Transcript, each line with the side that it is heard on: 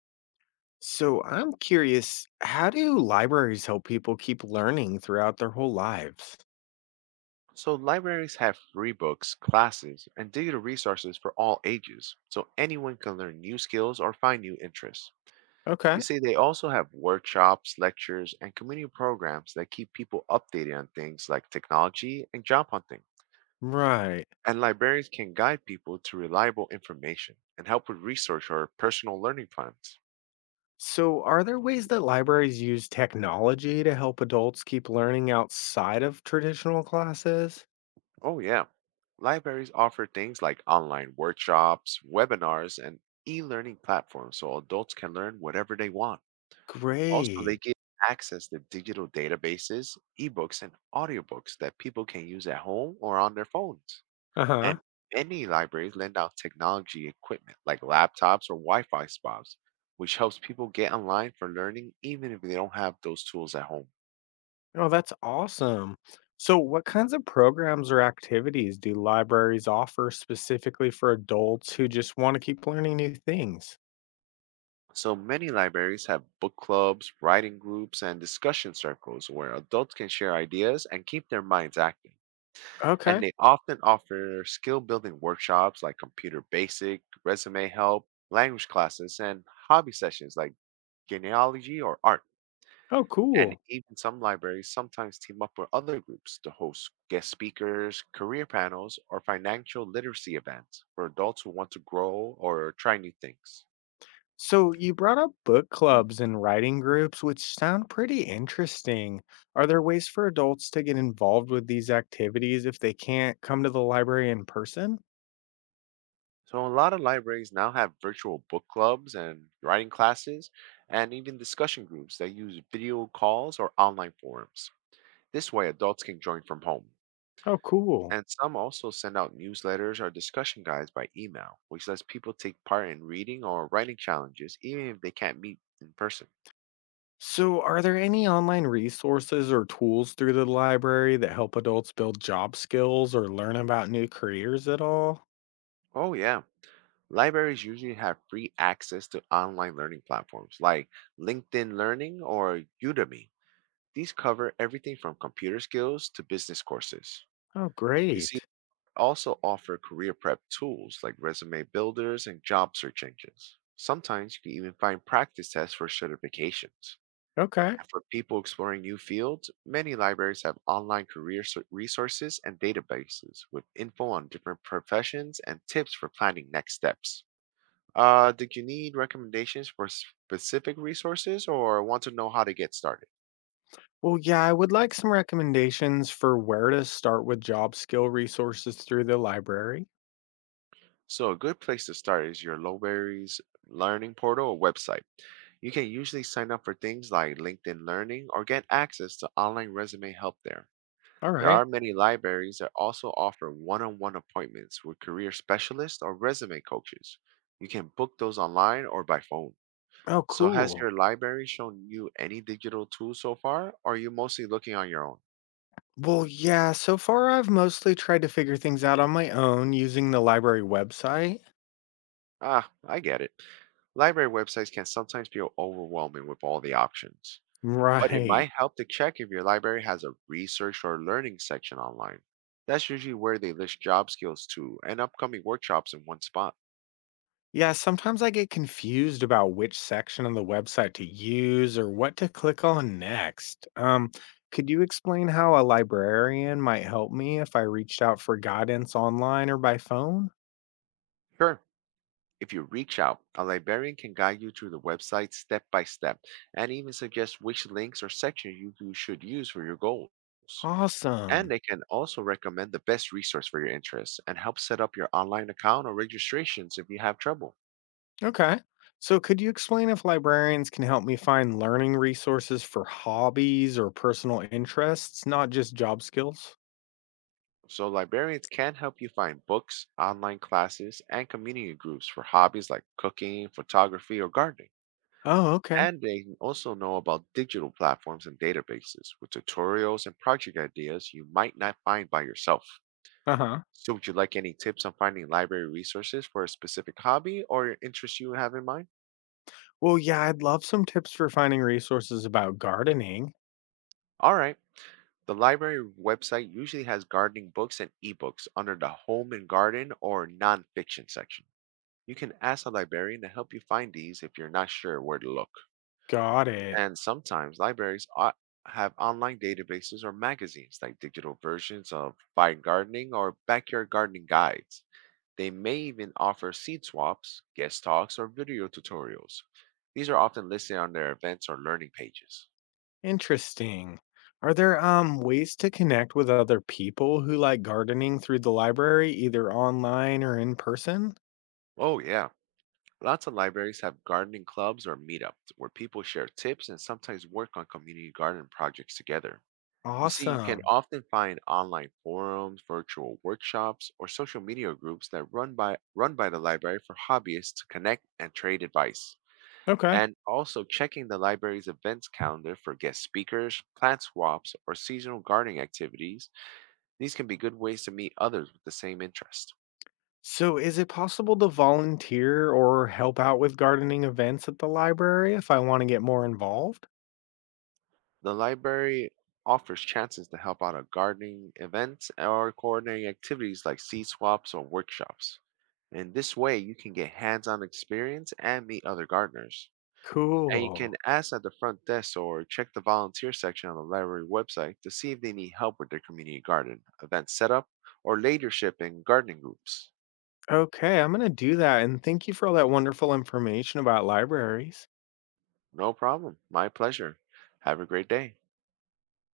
left: So I'm curious, how do libraries help people keep learning throughout their whole lives?
right: So, libraries have free books, classes, and digital resources for all ages, so anyone can learn new skills or find new interests. You
left: Okay.
right: see, they also have workshops, lectures, and community programs that keep people updated on things like technology and job hunting.
left: Right.
right: And librarians can guide people to reliable information and help with research or personal learning plans.
left: So are there ways that libraries use technology to help adults keep learning outside of traditional classes?
right: Oh, yeah. Libraries offer things like online workshops, webinars, and e learning platforms so adults can learn whatever they want. Also, they
left: Great.
right: give access to digital databases, ebooks, and audiobooks that people can use at home or on their phones.
left: Uh-huh.
right: And many libraries lend out technology equipment like laptops or Wi Fi spots, which helps people get online for learning even if they don't have those tools at home.
left: Oh, that's awesome. So what kinds of programs or activities do libraries offer specifically for adults who just want to keep learning new things?
right: So many libraries have book clubs, writing groups, and discussion circles where adults can share ideas and keep their minds active. And
left: Okay.
right: they often offer skill building workshops like computer basic, resume help, language classes, and hobby sessions like genealogy or art.
left: Oh,
right: And
left: cool.
right: even some libraries sometimes team up with other groups to host guest speakers, career panels, or financial literacy events for adults who want to grow or try new things.
left: So you brought up book clubs and writing groups, which sound pretty interesting. Are there ways for adults to get involved with these activities if they can't come to the library in person?
right: So, a lot of libraries now have virtual book clubs and writing classes, and even discussion groups that use video calls or online forums. This way, adults can join from home.
left: Oh, cool.
right: And some also send out newsletters or discussion guides by email, which lets people take part in reading or writing challenges, even if they can't meet in person.
left: So, are there any online resources or tools through the library that help adults build job skills or learn about new careers at all?
right: Oh, yeah. Libraries usually have free access to online learning platforms like LinkedIn Learning or Udemy. These cover everything from computer skills to business courses.
left: Oh,
right: You see,
left: great.
right: they also offer career prep tools like resume builders and job search engines. Sometimes you can even find practice tests for certifications.
left: Okay.
right: And for people exploring new fields, many libraries have online resources and databases with info on different professions and tips for planning next steps. Did you need recommendations for specific resources or want to know how to get started?
left: Well, yeah, I would like some recommendations for where to start with job skill resources through the library.
right: So, a good place to start is your library's Learning Portal or website. You can usually sign up for things like LinkedIn Learning or get access to online resume help there.
left: All
right: There
left: right.
right: are many libraries that also offer one on one appointments with career specialists or resume coaches. You can book those online or by phone.
left: Oh,
right: So, has
left: cool.
right: your library shown you any digital tools so far, or are you mostly looking on your own?
left: Well, yeah, so far I've mostly tried to figure things out on my own using the library website.
right: Ah, I get it. Library websites can sometimes feel overwhelming with all the options, but it
left: Right.
right: might help to check if your library has a research or learning section online. That's usually where they list job skills too and upcoming workshops in one spot.
left: Yeah, sometimes I get confused about which section of the website to use or what to click on next. Could you explain how a librarian might help me if I reached out for guidance online or by phone?
right: Sure. If you reach out, a librarian can guide you through the website step by step and even suggest which links or sections you should use for your goals. And
left: Awesome.
right: they can also recommend the best resource for your interests and help set up your online account or registrations if you have trouble.
left: Okay. So, could you explain if librarians can help me find learning resources for hobbies or personal interests, not just job skills?
right: So, librarians can help you find books, online classes, and community groups for hobbies like cooking, photography, or gardening.
left: Oh, okay.
right: And they can also know about digital platforms and databases with tutorials and project ideas you might not find by yourself.
left: Uh-huh.
right: So, would you like any tips on finding library resources for a specific hobby or interest you have in mind?
left: Well, yeah, I'd love some tips for finding resources about gardening.
right: All right. The library website usually has gardening books and ebooks under the home and garden or nonfiction section. You can ask a librarian to help you find these if you're not sure where to look.
left: Got it.
right: And sometimes have online databases or magazines like digital versions of Fine Gardening or Backyard Gardening Guides. They may even offer seat swaps, guest talks, or video tutorials. These are often listed on their events or learning pages.
left: Interesting. Are there ways to connect with other people who like gardening through the library, either online or in person?
right: Oh, yeah. Lots of libraries have gardening clubs or meetups where people share tips and sometimes work on community garden projects together. You see, you can
left: Awesome.
right: often find online forums, virtual workshops, or social media groups that run by the library for hobbyists to connect and trade advice.
left: Okay.
right: And also checking the library's events calendar for guest speakers, plant swaps, or seasonal gardening activities. These can be good ways to meet others with the same interest.
left: So, is it possible to volunteer or help out with gardening events at the library if I want to get more involved?
right: The library offers chances to help out at gardening events or coordinating activities like seed swaps or workshops. In this way, you can get hands on experience and meet other gardeners. And you
left: Cool.
right: can ask at the front desk or check the volunteer section on the library website to see if they need help with their community garden, event setup, or leadership in gardening groups.
left: Okay, I'm going to do that. And thank you for all that wonderful information about libraries.
right: No problem. My pleasure. Have a great day.